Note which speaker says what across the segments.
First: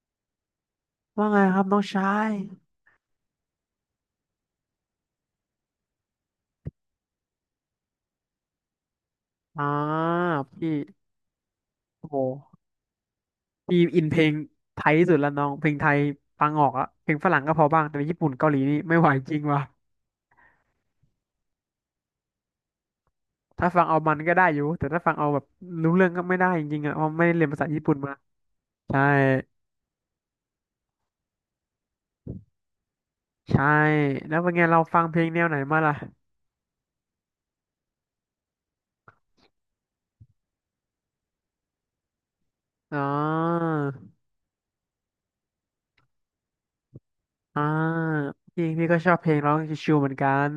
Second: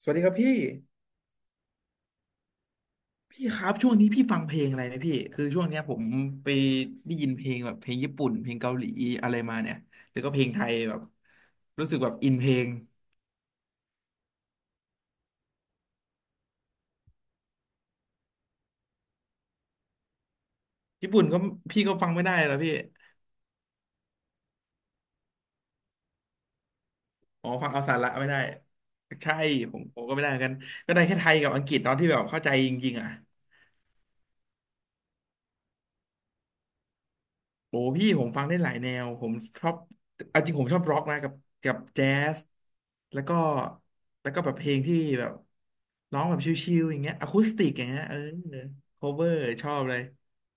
Speaker 1: สวัสดีครับพี่
Speaker 2: ว่าไงครับน้องชาย
Speaker 1: พี่ครับช่วงนี้พี่ฟังเพลงอะไรไหมพี่คือช่วงเนี้ยผมไปได้ยินเพลงแบบเพลงญี่ปุ่นเพลงเกาหลีอะไรมา
Speaker 2: อ่า
Speaker 1: เนี่ยแล้วก็เพลงไท
Speaker 2: พี่
Speaker 1: ยแบบรู้สึก
Speaker 2: โอ้
Speaker 1: แบบ
Speaker 2: โห
Speaker 1: อินเพลง
Speaker 2: พี่อินเพลงไทยที่สุดแล้วน้องเพลงไทยฟังออกอะเพลงฝรั่งก็พอบ้างแต่เป็ญี่ปุ่นเกาหลีนี่ไม่ไหวจริงว่ะ
Speaker 1: ญี่ปุ่นก็พี่ก็ฟังไม่ได้แล้วพี่
Speaker 2: ถ้าฟังเอามันก็ได้อยู่แต่ถ้าฟังเอาแบบรู้เรื่องก็ไม่ได้จริงๆอะเพราะไม่ได้เรีย
Speaker 1: อ๋
Speaker 2: น
Speaker 1: อ
Speaker 2: ภาษา
Speaker 1: ฟัง
Speaker 2: ญี่
Speaker 1: เอา
Speaker 2: ปุ่น
Speaker 1: สาระ
Speaker 2: มา
Speaker 1: ไม่ได้
Speaker 2: ใช่
Speaker 1: ใช่ผมก็ไม่ได้เหมือนกันก็ได้แค่ไทยกับอังกฤษตอนาะที่แบบเข้าใจจริงๆอ่ะ
Speaker 2: ใช่แล้วเป็นไงเราฟังเพลงแนวไหนมาล่ะ
Speaker 1: โอ้พี่ผมฟังได้หลายแนวผมชอบเอาจริงผมชอบร็อกนะกับแจ๊ส
Speaker 2: อ๋อ
Speaker 1: แล้วก็แล้วก็แบบเพลงที่แบบร้องแบบชิลๆอย่างเงี้ยอะคูส
Speaker 2: อ่า
Speaker 1: ติกอย่างเงี้ยเออ
Speaker 2: จริงพี่ก็
Speaker 1: โค
Speaker 2: ชอบ
Speaker 1: เวอ
Speaker 2: เพลง
Speaker 1: ร์
Speaker 2: ร้อง
Speaker 1: ชอบ
Speaker 2: ชิ
Speaker 1: เล
Speaker 2: วๆ
Speaker 1: ย
Speaker 2: เหมือนกัน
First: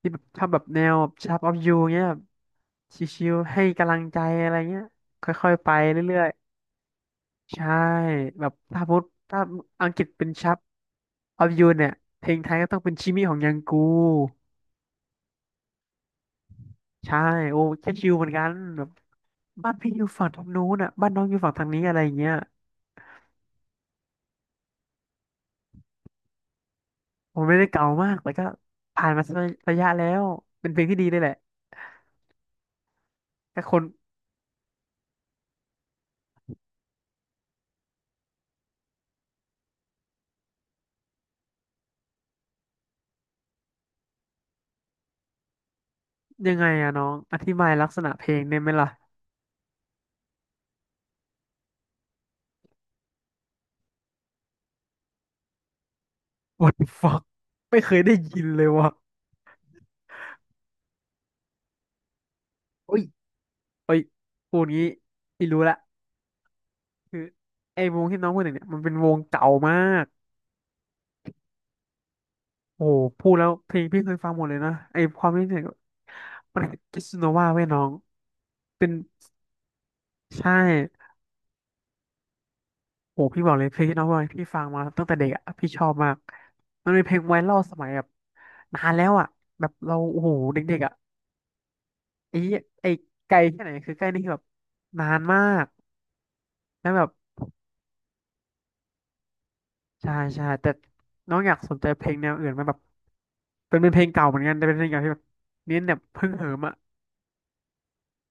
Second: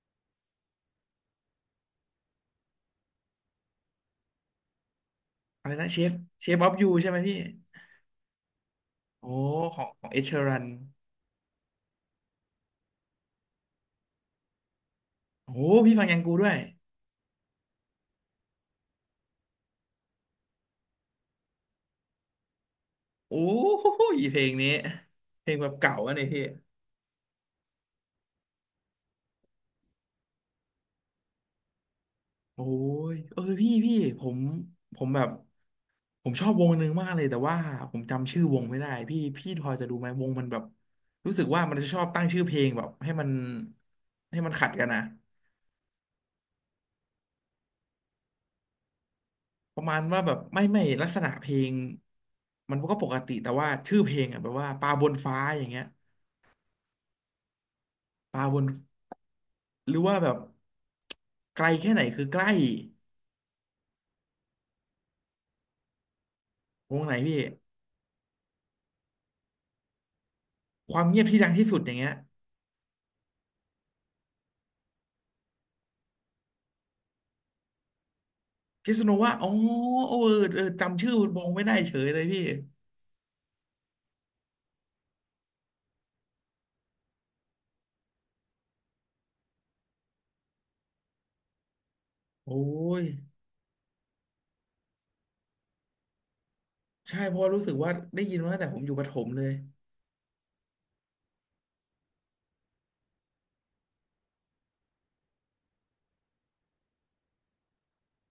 Speaker 2: ที่แบบชอบแบบแนว Shape of You เงี้ยแบบชิวๆให้กำลังใจอะไรเงี้ยค่อยๆ
Speaker 1: อะ
Speaker 2: ไป
Speaker 1: ไรนะเชฟ
Speaker 2: เรื่อย
Speaker 1: เชฟออฟยูใช่ไหมพี่
Speaker 2: ๆใช่แบบถ้าพูด
Speaker 1: โอ้
Speaker 2: ถ้า
Speaker 1: ขอ
Speaker 2: อั
Speaker 1: ง
Speaker 2: งก
Speaker 1: ข
Speaker 2: ฤ
Speaker 1: อ
Speaker 2: ษ
Speaker 1: งเอ
Speaker 2: เป็น
Speaker 1: ชรั
Speaker 2: Shape
Speaker 1: น
Speaker 2: of You เนี่ยเพลงไทยก็ต้องเป็นชิมิของยังกู
Speaker 1: โอ้พี่ฟังยังกูด้วย
Speaker 2: ใช่โอ้แค่ชิวเหมือนกันแบบบ้านพี่อยู่ฝั่งทางนู้นอ่ะบ้านน้องอยู่ฝั่งทางนี้อะไรอย่างเงี้ย
Speaker 1: โอ้ยเพลงนี้เพลงแบบเก่าอะเนี่ยพี่
Speaker 2: ผมไม่ได้เก่ามากแต่ก็ผ่านมาสักระยะแล้วเป็นเพลงที่ดีเลยแหละ
Speaker 1: โอ้ยเออ
Speaker 2: แต่
Speaker 1: พี่
Speaker 2: คน
Speaker 1: พี่ผมผมแบบ ผมชอบวงหนึ่งมากเลยแต่ว่าผมจำชื่อวงไม่ได้พี่พี่พอจะดูไหมวงมันแบบรู้สึกว่ามันจะชอบตั้งชื่อเพลงแบบให้มันขัดกันนะ
Speaker 2: ยังไงอะน้องอธิบายลักษณะเพลงได้ไหมล่ะ
Speaker 1: ประมาณว่าแบบไม่ลักษณะเพลงมันก็ปกติแต่ว่าชื่อเพลงอ่ะแบบว่าปลาบนฟ้าอย่างเงี้ย
Speaker 2: What the fuck ไม่เคยได้
Speaker 1: ป
Speaker 2: ยิ
Speaker 1: ลา
Speaker 2: น
Speaker 1: บ
Speaker 2: เล
Speaker 1: น
Speaker 2: ยว่ะ
Speaker 1: หรือว่าแบบไกลแค่ไหนคือใกล
Speaker 2: โอ้ยโอ้ยพูดงี้พี่รู้ละ
Speaker 1: ้วงไหน
Speaker 2: คือ
Speaker 1: พี่
Speaker 2: ไอ้วงที่น้องพูดถึงเนี่ยมันเป็นวงเก่ามาก
Speaker 1: ความเงียบที่ดังที่สุดอย่างเงี้ย
Speaker 2: โอ้โหพูดแล้วเพลงพี่เคยฟังหมดเลยนะไอ้ความที่เนี่ยมันคิสโนวาเว้ยน้องเป็น
Speaker 1: พิษณุว่าอ๋อเออ
Speaker 2: ใช่
Speaker 1: เออจำชื่อวงไม่ได้เฉยเลยพี่
Speaker 2: โอ้โหพี่บอกเลยเพลงที่น้องบอกให้พี่ฟังมาตั้งแต่เด็กอะพี่ชอบมากมันเป็นเพลงไวรัลสมัยแบบนานแล้วอะแบบเราโอ้โหเด็กๆอะไอ้
Speaker 1: โอ้
Speaker 2: ไอ้
Speaker 1: ย
Speaker 2: ไกลแค่ไหนคือใกล้นี่คือแบบนานมากแล้วแบบ
Speaker 1: ใช่เพราะ่รู้สึกว่าได้ยินมาตั้งแต่ผมอยู่ประถมเลย
Speaker 2: ใช่ใช่แต่น้องอยากสนใจเพลงแนวอื่นไหมแบบเป็นเพลงเก่าเหมือนกันแต่เป็นเพลงเก่าที่แบบเน้นแบบฮึ่งเหิมอ่ะ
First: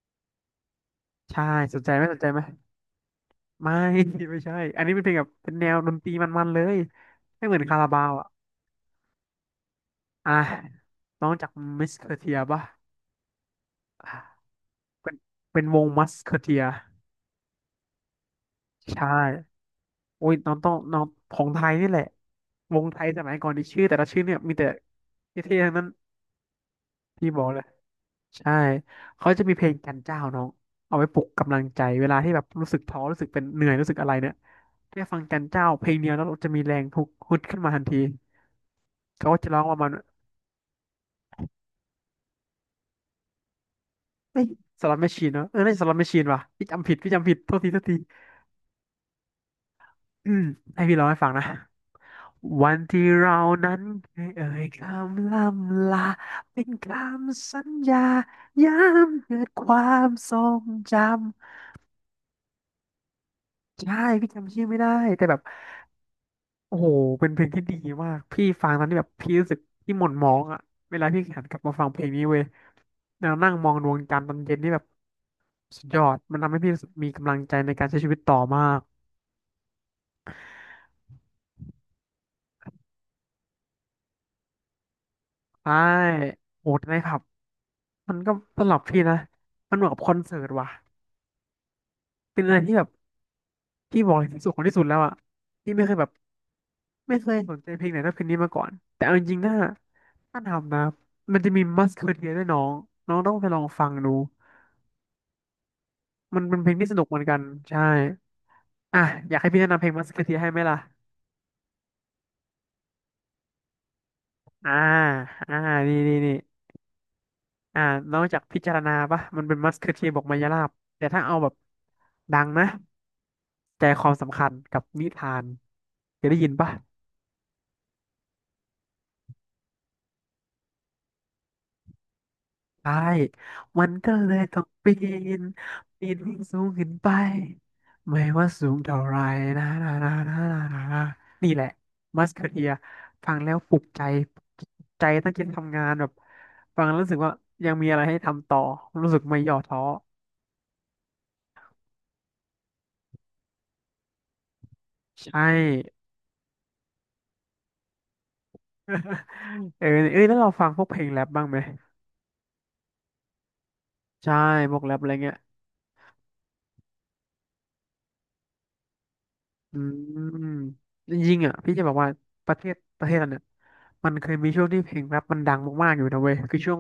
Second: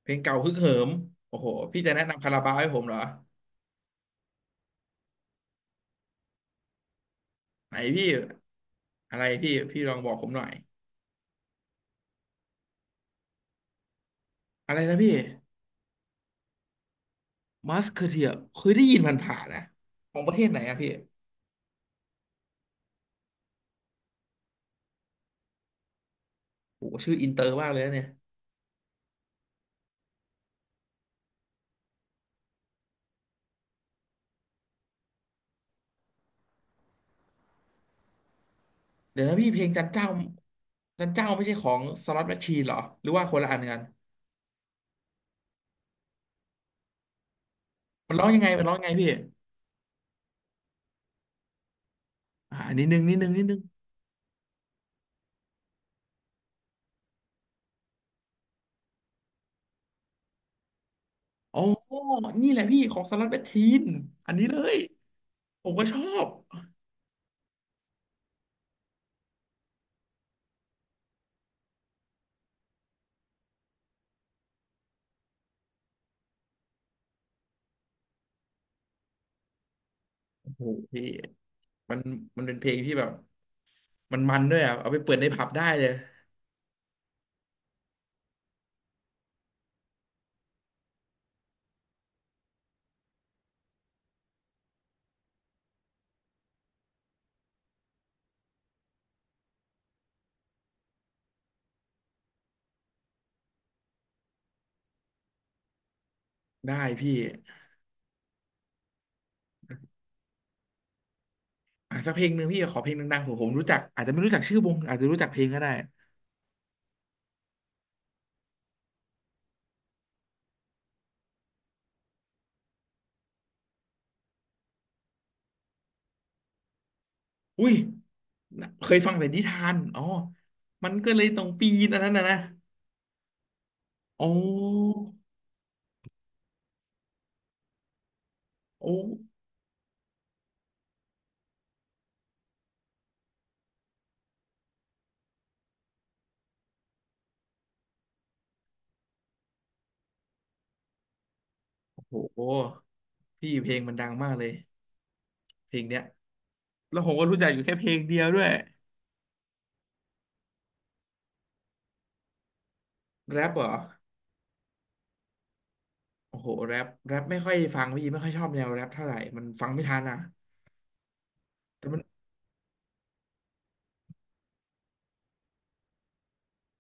Speaker 1: เพลงเก่าฮึกเหิมโอ้
Speaker 2: ใช่
Speaker 1: โห
Speaker 2: ส
Speaker 1: พี่
Speaker 2: นใจ
Speaker 1: จะ
Speaker 2: ไห
Speaker 1: แนะ
Speaker 2: มสน
Speaker 1: นำ
Speaker 2: ใจ
Speaker 1: คา
Speaker 2: ไหม
Speaker 1: ราบาวให้ผมเหรอ
Speaker 2: ไม่ ไม่ใช่อันนี้เป็นเพลงแบบเป็นแนวดนตรีมันๆเลยไม่เหมือน
Speaker 1: ไหน
Speaker 2: คาราบา
Speaker 1: พี่
Speaker 2: วอ่ะ
Speaker 1: อะไรพี่พี่ลองบอกผ
Speaker 2: อ่ะ
Speaker 1: มหน่อย
Speaker 2: น้องจากมิสเคอร์เทียป่ะอ่ะ
Speaker 1: อะไรนะ
Speaker 2: เป็
Speaker 1: พี่
Speaker 2: นเป็นวงมัสเคอร์เทีย
Speaker 1: มัสเคอเทียเคยได้ยิน
Speaker 2: ใช่
Speaker 1: ผ่านๆนะของ
Speaker 2: โอ้
Speaker 1: ป
Speaker 2: ย
Speaker 1: ระเทศไหนอะพี่
Speaker 2: น้องของไทยนี่แหละวงไทยสมัยก่อนที่ชื่อแต่ละชื่อเนี่ยมีแต่เท่ๆทั้งนั้น
Speaker 1: โอ้โหชื่อ
Speaker 2: พี่
Speaker 1: อินเต
Speaker 2: บ
Speaker 1: อ
Speaker 2: อก
Speaker 1: ร์
Speaker 2: เลย
Speaker 1: มากเลยนะเนี่ย
Speaker 2: ใช่เขาจะมีเพลงจันเจ้าน้องเอาไว้ปลุกกำลังใจเวลาที่แบบรู้สึกท้อรู้สึกเป็นเหนื่อยรู้สึกอะไรเนี่ยแค่ฟังจันเจ้าเพลงเดียวแล้วเราจะมีแรงฮึกฮึดขึ้นมาทันที
Speaker 1: เดี๋ยว
Speaker 2: เขา
Speaker 1: นะ
Speaker 2: ก็
Speaker 1: พี่
Speaker 2: จะร้
Speaker 1: เพ
Speaker 2: อ
Speaker 1: ล
Speaker 2: ง
Speaker 1: ง
Speaker 2: ประ
Speaker 1: จั
Speaker 2: มา
Speaker 1: น
Speaker 2: ณว่ามัน
Speaker 1: เจ้าจันเจ้าไม่ใช่ของสล็อตแมชชีนเหรอหรือว่าคนละอันกัน
Speaker 2: เอ้ยสลัมแมชชีนเนาะเออไม่่สลัมแมชชีนว่ะพี่จำผิดพี่จำผิดโทษทีโทษที
Speaker 1: มันร้องยังไงมันร้องยังไงพี่
Speaker 2: อืมให้พี่ร้องให้ฟังนะ
Speaker 1: อ่า
Speaker 2: วัน
Speaker 1: นิดนึ
Speaker 2: ที่
Speaker 1: งนิดนึง
Speaker 2: เรา
Speaker 1: นิดนึง
Speaker 2: นั้นเคยเอ่ยคำล่ำลาเป็นคำสัญญาย้ำเกิดความทรงจำ
Speaker 1: อ๋อนี่แหละพี่ของสล็อตแมชชีน
Speaker 2: ใช่พี่
Speaker 1: อันนี้
Speaker 2: จำ
Speaker 1: เล
Speaker 2: ชื่อ
Speaker 1: ย
Speaker 2: ไม่ได้แต่แบบ
Speaker 1: ผมก็ชอบ
Speaker 2: โอ้โห เป็นเพลงที่ดีมาก พี่ฟังตอนที่แบบพี่รู้สึกพี่หม่นหมองอ่ะเวลาพี่หันกลับมาฟังเพลงนี้เว้ยแล้วนั่งมองดวงจันทร์ตอนเย็นนี่แบบสุดยอด มันทำให้พี่รู้สึกมีกำลังใจในการใช้ชีวิตต่อมาก
Speaker 1: โอ้โหพี่ มันเป็นเพลงที่แบบมันด้วยอ่ะเอาไปเปิดในผับได้
Speaker 2: ใช่
Speaker 1: เลย
Speaker 2: โหดใครับมันก็สำหรับพี่นะ มันเหมือนกับคอนเสิร์ตว่ะเป็นอะไรที่แบบพี่บอกเลยที่สุดของที่สุดแล้วอ่ะพี่ไม่เคยแบบไม่เคยสนใจเพลงไหนเท่าเพลงนี้มาก่อนแต่เอาจริงๆนะถ้าทำนะมันจะมีมัสเคอเทียด้วยน้องน้องต้องไปลองฟังดูมันเป็นเพล
Speaker 1: ได้
Speaker 2: งที่สนุก
Speaker 1: พี่
Speaker 2: เหมือนกันใช่ อ่ะอยากให้พี่แนะนำเพลงมัสคาเทียให้ไหมล่ะ
Speaker 1: อ่ะสักเพลงหนึ่งพี่ขอเพลงดังๆผมรู้จักอาจจะไม่รู้จักชื่อว
Speaker 2: อ่า
Speaker 1: งอาจจะรู้จักเพลง
Speaker 2: อ่า
Speaker 1: ก็ได้
Speaker 2: นี่นี่นี่อ่านอกจากพิจารณาปะมันเป็นมัสคาเทียบอกมายาลาบแต่ถ้าเอาแบบดังนะใจความสำคัญกับนิทานเคยได้ยินปะ
Speaker 1: อุ้ยน่ะเคยฟังแต่นิทานอ๋อมันก็เลยต้องปีนอันนั้นนะนะ
Speaker 2: ใช่มันก็เล
Speaker 1: โอ้
Speaker 2: ยต้องปีนปีนให้สูงขึ้นไปไม่ว่าสูง
Speaker 1: โอ้
Speaker 2: เท่าไรนะนะนะนะนะนะนะนี่แหละมัสคาเทียฟังแล้วปลุกใจปลุกใจตั้งใจทำงานแบบฟังแล้วรู้สึกว่ายังมีอะไรให้ทำต่อรู้สึกไม่ย่อท้อ
Speaker 1: โอ้โหพี่เพลงมันดังมากเลย
Speaker 2: ใช่
Speaker 1: เพลงเนี้ยแล้วผมก็รู้จักอยู่แค่เพลงเดียวด้วย
Speaker 2: เออเอ้ยแล้วเราฟังพวกเพลงแรปบ้างไหม
Speaker 1: แรปเหรอ
Speaker 2: ใช่พวกแรปอะไรเงี้ย
Speaker 1: โอ้โหแรปแรปไม่ค่อยฟังพี่ไม่ค่อยชอบแนวแรปเท่าไหร่มันฟัง
Speaker 2: อื
Speaker 1: ไม่ทันอ่ะ
Speaker 2: มจริงๆอ่ะพี่จะ
Speaker 1: แต่
Speaker 2: บอก
Speaker 1: มัน
Speaker 2: ว่าประเทศเราเนี่ยมันเคยมีช่วงที่เพลงแรปมันดังมากๆอยู่นะเว้ยคือช่วง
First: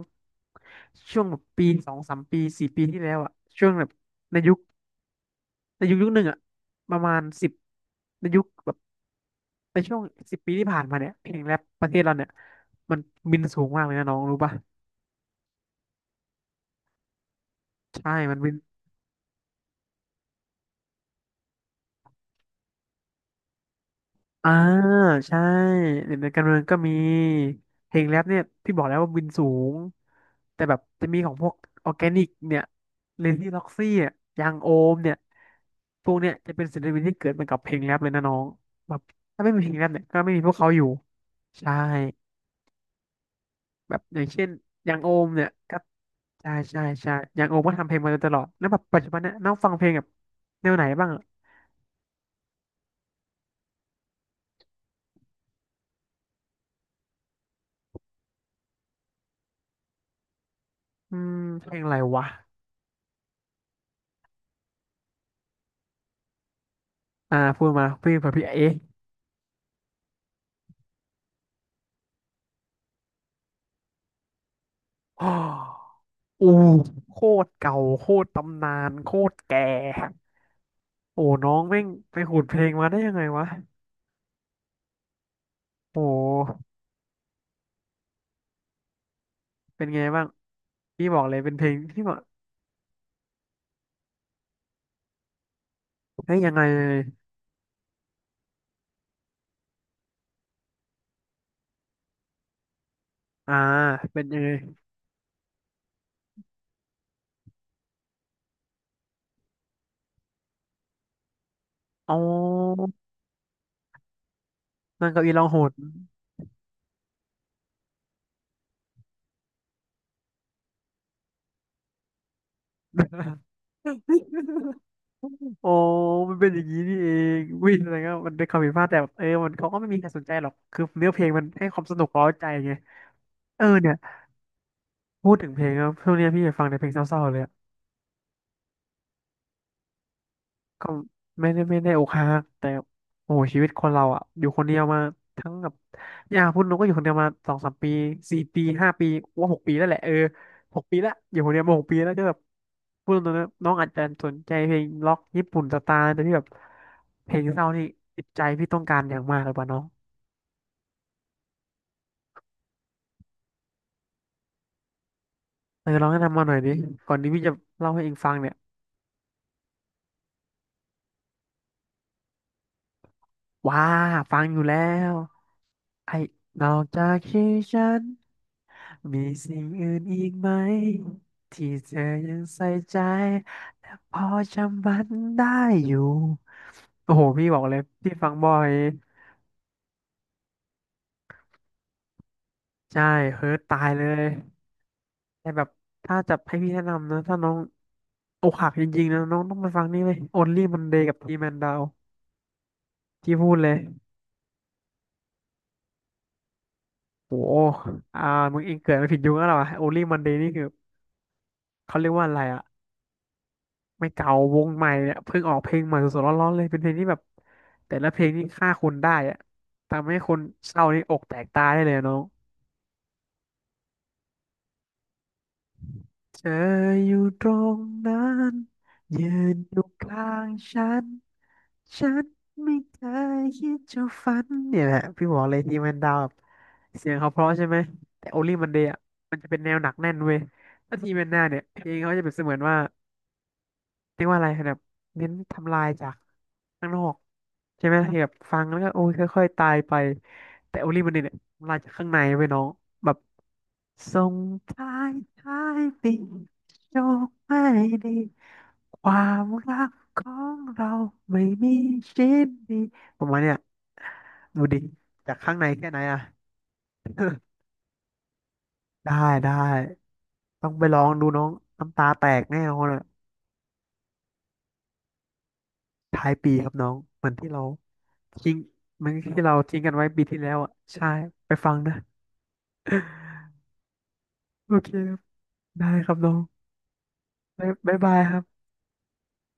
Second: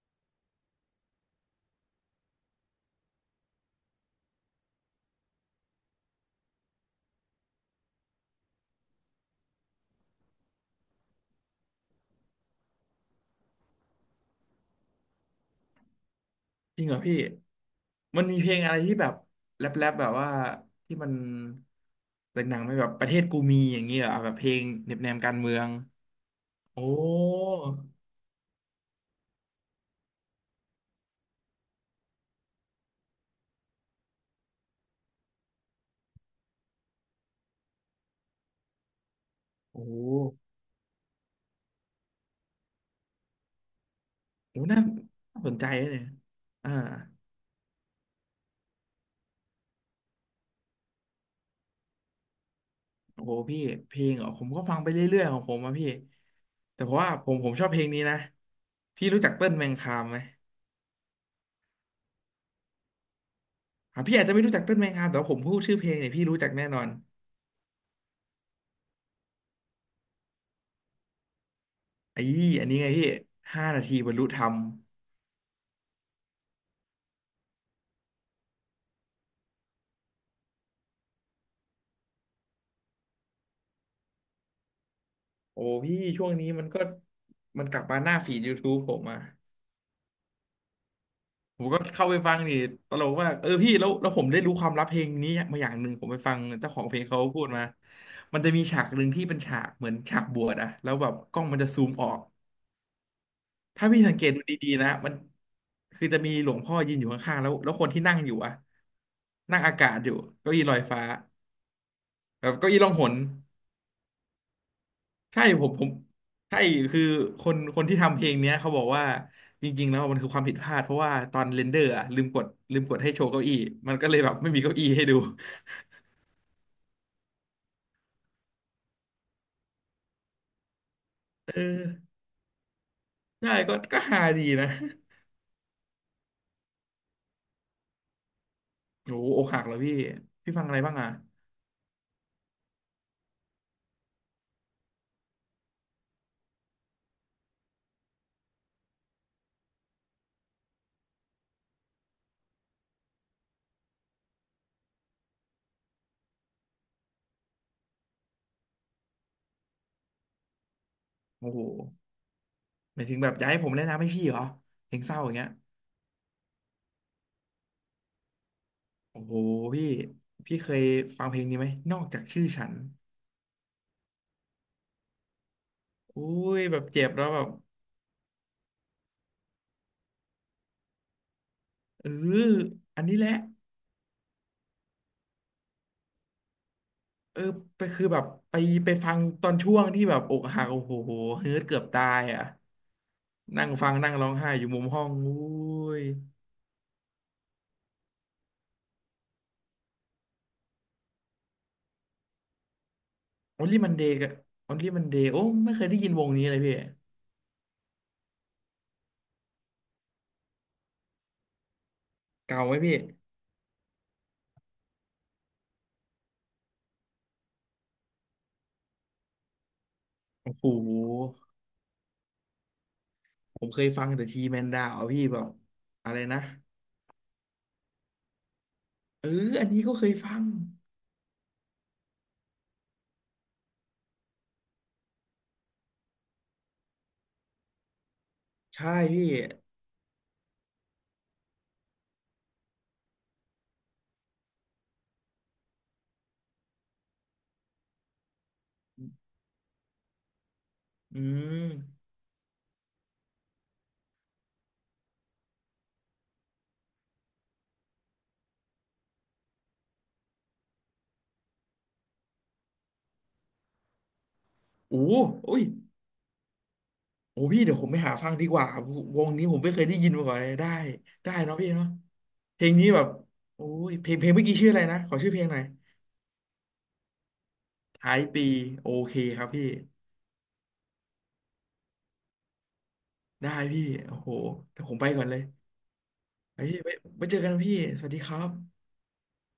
Speaker 2: แบบปีสองสามปีสี่ปีที่แล้วอ่ะช่วงแบบในยุคในยุคยุคหนึ่งอ่ะประมาณสิบในยุคแบบในช่วง10 ปีที่ผ่านมาเนี่ยเพลงแรปประเทศเราเนี่ยมันบินสูงมากเลยนะน้องรู้ป่ะ
Speaker 1: จริงเหรอพี่
Speaker 2: ใช่
Speaker 1: มัน
Speaker 2: มั
Speaker 1: มี
Speaker 2: น
Speaker 1: เพ
Speaker 2: บิ
Speaker 1: ล
Speaker 2: น
Speaker 1: งอะไรที่แบบแรปแรปแบบว่าที่มันเป็นหนังไหมแบบประเทศกูมีอย่างเงี้ยเหรออ่ะแบบเพ
Speaker 2: อ่า
Speaker 1: ลงแนบแนมการ
Speaker 2: ใช่
Speaker 1: เมือง
Speaker 2: เด็กในการเมืองก็
Speaker 1: โอ้
Speaker 2: มีเพลงแรปเนี่ยพี่บอกแล้วว่าบินสูงแต่แบบจะมีของพวกออร์แกนิกเนี่ยเรนนี่ล็อกซี่อะยางโอมเนี่ยพวกเนี่ยจะเป็นศิลปินที่เกิดมากับเพลงแรปเลยนะน้องแบบถ้าไม่มีเพลง
Speaker 1: โ
Speaker 2: แรปเนี่ยก็ไม่
Speaker 1: ห
Speaker 2: มีพวกเขาอยู่ใช่แบบอย่างเช่น
Speaker 1: โอ้น่า
Speaker 2: อยางโอม
Speaker 1: น่า
Speaker 2: เนี่ย
Speaker 1: สนใจ
Speaker 2: ก็
Speaker 1: เลย
Speaker 2: ใช่
Speaker 1: อ่า
Speaker 2: ใช่ใช่อยางโอมก็ทำเพลงมาโดยตลอดแล้วแบบปัจจุบันเนี่ยน้องฟังเพลงแบบแนวไหนบ้างอะ
Speaker 1: โอ้โหพี่เพลงเหรอผมก็ฟังไปเรื่อยๆของผมอะพี่แต่เพราะว่าผมชอบเพลงนี้นะพี่รู้จักเติ้ลแมงคามไหม
Speaker 2: อืมเพลงอะไรวะ
Speaker 1: อ่ะพี่อาจจะไม่รู้จักเติ้ลแมงคามแต่ว่าผมพูดชื่อเพลงเนี่ยพี่รู้จักแน่นอน
Speaker 2: พูดมาพี่เผื่อพี่เอ๊ะ
Speaker 1: ไอ้อันนี้ไงพี่ห้านาทีบรรลุธรรม
Speaker 2: อ๋อ อู้โคตรเก่าโคตรตำนานโคตรแก่โอ้น้องแม่งไปขูดเพลงมาได้ยังไงวะ
Speaker 1: โอ้พี่
Speaker 2: โอ
Speaker 1: ช่วงนี้
Speaker 2: ้
Speaker 1: มันก็มันกลับมาหน้าฟีด YouTube ผมอ่ะ
Speaker 2: เป็นไงบ้างพี่บอกเลยเป็น
Speaker 1: ผ
Speaker 2: เพ
Speaker 1: ม
Speaker 2: ลง
Speaker 1: ก็
Speaker 2: ที่
Speaker 1: เข้า
Speaker 2: บอ
Speaker 1: ไป
Speaker 2: ก
Speaker 1: ฟังนี่ตลกมากเออพี่แล้วผมได้รู้ความลับเพลงนี้มาอย่างหนึ่งผมไปฟั
Speaker 2: เฮ้ย
Speaker 1: ง
Speaker 2: ยังไง
Speaker 1: เจ้าข
Speaker 2: เล
Speaker 1: องเพ
Speaker 2: ย
Speaker 1: ลงเขาพูดมามันจะมีฉากหนึ่งที่เป็นฉากเหมือนฉากบวชอะแล้วแบบกล้องมันจะซูมออก
Speaker 2: อ่า
Speaker 1: ถ้าพี่สัง
Speaker 2: เป็
Speaker 1: เก
Speaker 2: น
Speaker 1: ต
Speaker 2: ยั
Speaker 1: ดู
Speaker 2: งไง
Speaker 1: ดีๆนะมันคือจะมีหลวงพ่อยืนอยู่ข้างๆแล้วคนที่นั่งอยู่อะนั่งอากาศอยู่เก้าอี้ลอยฟ้า
Speaker 2: อ๋
Speaker 1: แบบเก้าอี้
Speaker 2: อ
Speaker 1: ล่องหน
Speaker 2: นั่งเก้าอี้ร้
Speaker 1: ใช่
Speaker 2: องโหด
Speaker 1: ผมใช่คือคนที่ทำเพลงเนี้ยเขาบอกว่าจริงๆแล้วมันคือความผิดพลาดเพราะว่าตอนเรนเดอร์อะลืมกดให้โชว์เก้าอี้มันก็เลยแบบไม่มี เก้าอี้ให้ดู
Speaker 2: โอ้มันเป็นอย่างนี้นี่เองวิ่งอะไรก็มันเป็นความผิดพลาดแต่แบบเออมันเขาก็ไม่มีใครสนใจหรอกคือเนื้อเพลงมัน
Speaker 1: เอ
Speaker 2: ให้ความสนุก
Speaker 1: อ
Speaker 2: เร้าใจไง
Speaker 1: ใช่
Speaker 2: เออ
Speaker 1: ก็
Speaker 2: เนี่ย
Speaker 1: ฮาดีนะ
Speaker 2: พูดถึงเพลงแล้วช่วงเนี้ยพี่ฟังแต่เพลงเศร้าๆเลย
Speaker 1: โอ้โหอกหักเหรอพี่พี่ฟังอะไร
Speaker 2: ก็
Speaker 1: บ้างอ่ะ
Speaker 2: ไม่ได้อกหักแต่โอ้โหชีวิตคนเราอ่ะอยู่คนเดียวมาทั้งแบบอย่าพูดหนูก็อยู่คนเดียวมาสองสามปีสี่ปีห้าปีว่าหกปีแล้วแหละเออหกปีละอยู่คนเดียวมาหกปีแล้วก็แบบพูดตรงๆนะน้องอาจจะสนใจเพลงล็อกญี่ปุ่นสไตล์แต่ที่แบบเพลงเศร้านี่ติดใจพี่ต้องการอย่างมากเลยป่ะน้อง
Speaker 1: โอ้โหหมายถึงแบบอยากให้ผมแนะนำให้พี่เหรอเพลงเศร้าอย่างเงี้ย
Speaker 2: เออลองแนะนำมาหน่อยดิก่อนที่พี่จะเล่าให้เองฟังเนี่ย
Speaker 1: โอ้โหพี่พี่เคยฟังเพลงนี้ไหมนอกจากชื่อฉัน
Speaker 2: ว้าฟังอยู่แล้ว ไอ้
Speaker 1: โอ้ย
Speaker 2: นอ
Speaker 1: แบ
Speaker 2: ก
Speaker 1: บเจ็
Speaker 2: จา
Speaker 1: บ
Speaker 2: ก
Speaker 1: แล้วแบ
Speaker 2: ชื่อ
Speaker 1: บ
Speaker 2: ฉันมีสิ่งอื่นอีกไหมที่เธอ
Speaker 1: เออ
Speaker 2: ยังใส่ใจ
Speaker 1: อันนี้แหละ
Speaker 2: และพอจำมันได้อยู่โอ้โห
Speaker 1: เออ
Speaker 2: พี่บอกเลย
Speaker 1: ไปคือ
Speaker 2: พี่
Speaker 1: แบบ
Speaker 2: ฟังบ่อ
Speaker 1: ไป
Speaker 2: ย
Speaker 1: ฟังตอนช่วงที่แบบอกหักโอ้โหเฮิร์ตเกือบตายอ่ะ
Speaker 2: ใช่เฮิร์ต
Speaker 1: นั่ง
Speaker 2: ตา
Speaker 1: ฟั
Speaker 2: ย
Speaker 1: ง
Speaker 2: เล
Speaker 1: นั่ง
Speaker 2: ย
Speaker 1: ร้องไห้อยู่มุมห้องอุ้
Speaker 2: แต่แบบ
Speaker 1: ย
Speaker 2: ถ้าจะให้พี่แนะนำนะถ้าน้องอกหักจริงๆนะน้องต้องไปฟังนี่เลย Only Monday กับ T Man Down ที่พูด
Speaker 1: ออ
Speaker 2: เล
Speaker 1: ล
Speaker 2: ย
Speaker 1: ลี่มันเดกับอี่มันเดโอ้ไม่เคยได้ยินวงนี้เลยพี่
Speaker 2: โอ้โหอ่ามึงเองเกิดมาผิดยุคแล้วเหรอวะ Only Monday นี่คือเขาเรียกว่าอะไร
Speaker 1: เก่า
Speaker 2: อะ
Speaker 1: ไหมพี่
Speaker 2: ไม่เก่าวงใหม่เนี่ยเพิ่งออกเพลงใหม่สดๆร้อนๆเลยเป็นเพลงที่แบบแต่ละเพลงนี่ฆ่าคนได้อะทำให้คน
Speaker 1: โอ้โห
Speaker 2: เศร้านี่อกแตกตายได้เลยอะน้อง
Speaker 1: ผมเคยฟังแต่ทีแมนดาวพี่แบบอะไร
Speaker 2: เธ
Speaker 1: นะ
Speaker 2: ออยู่ตรงนั้นยื
Speaker 1: เออ
Speaker 2: น
Speaker 1: อัน
Speaker 2: อ
Speaker 1: นี้
Speaker 2: ยู่
Speaker 1: ก็เคย
Speaker 2: ข้า
Speaker 1: ฟัง
Speaker 2: งฉันฉันไม่เคยคิดจะฝันเนี่ยแหละพี่บอกเลยที่มันดาวแบบเสียงเขาเพราะใช่ไหมแต่ o อลี่มันเดย
Speaker 1: ใช่
Speaker 2: อะ
Speaker 1: พี่
Speaker 2: มันจะเป็นแนวหนักแน่นเว้ยแล้วทีแมนหน้าเนี่ยเพลงเขาจะเป็นเสมือนว่า เรียกว่าอะไรแบบเน้นทำลายจากข้างนอกใช่ไหมที่แบบฟังแล้วก็โอ้ยค่อยๆตายไปแต่โอลิมัน
Speaker 1: อื
Speaker 2: เนี่ย
Speaker 1: ม
Speaker 2: ทำลายจากข้างในไปน้องแบบส่งท้ายท้ายปีโชคไม่ดีความรักของเราไม่มีชิ้นดีผมว่าเนี่ยดูดิ
Speaker 1: โอ้โห
Speaker 2: จากข้าง
Speaker 1: อุ้ย
Speaker 2: ในแค่ไหนอะ
Speaker 1: โอ้พี่ เดี๋ยวผมไปหาฟังดีกว่า
Speaker 2: ได้
Speaker 1: วงนี้
Speaker 2: ได้
Speaker 1: ผมไม่เคยได้ยินมาก่อนเลย
Speaker 2: ต้
Speaker 1: ได้
Speaker 2: องไปลองดู
Speaker 1: ได้
Speaker 2: น้อง
Speaker 1: เนาะพี่เนาะ
Speaker 2: น้ำตาแตกแน่
Speaker 1: เพล
Speaker 2: น
Speaker 1: ง
Speaker 2: อน
Speaker 1: นี้แบ
Speaker 2: อะ
Speaker 1: บโอ้ยเพลงเมื่อกี้ชื่ออะไรนะขอชื่อเพลงหน่อย
Speaker 2: ท้ายปีครับน้องเหมือนที่เรา
Speaker 1: ท้ายปี
Speaker 2: ทิ้ง
Speaker 1: โอ
Speaker 2: เหมัน
Speaker 1: เคค
Speaker 2: ที่
Speaker 1: รับ
Speaker 2: เรา
Speaker 1: พี่
Speaker 2: ทิ้งกันไว้ปีที่แล้วอ่ะใช่ไปฟังนะ
Speaker 1: ได้ พี่โอ้โห
Speaker 2: โอ
Speaker 1: เดี๋ยว
Speaker 2: เค
Speaker 1: ผมไป
Speaker 2: ครับ
Speaker 1: ก่อนเลย
Speaker 2: ได้ครับน้อง
Speaker 1: ไปพี่ไว้เจอกันนะ
Speaker 2: บ๊าย
Speaker 1: พี่
Speaker 2: บ๊าย
Speaker 1: สวัส
Speaker 2: บาย
Speaker 1: ดีค
Speaker 2: ครั
Speaker 1: รับ
Speaker 2: บ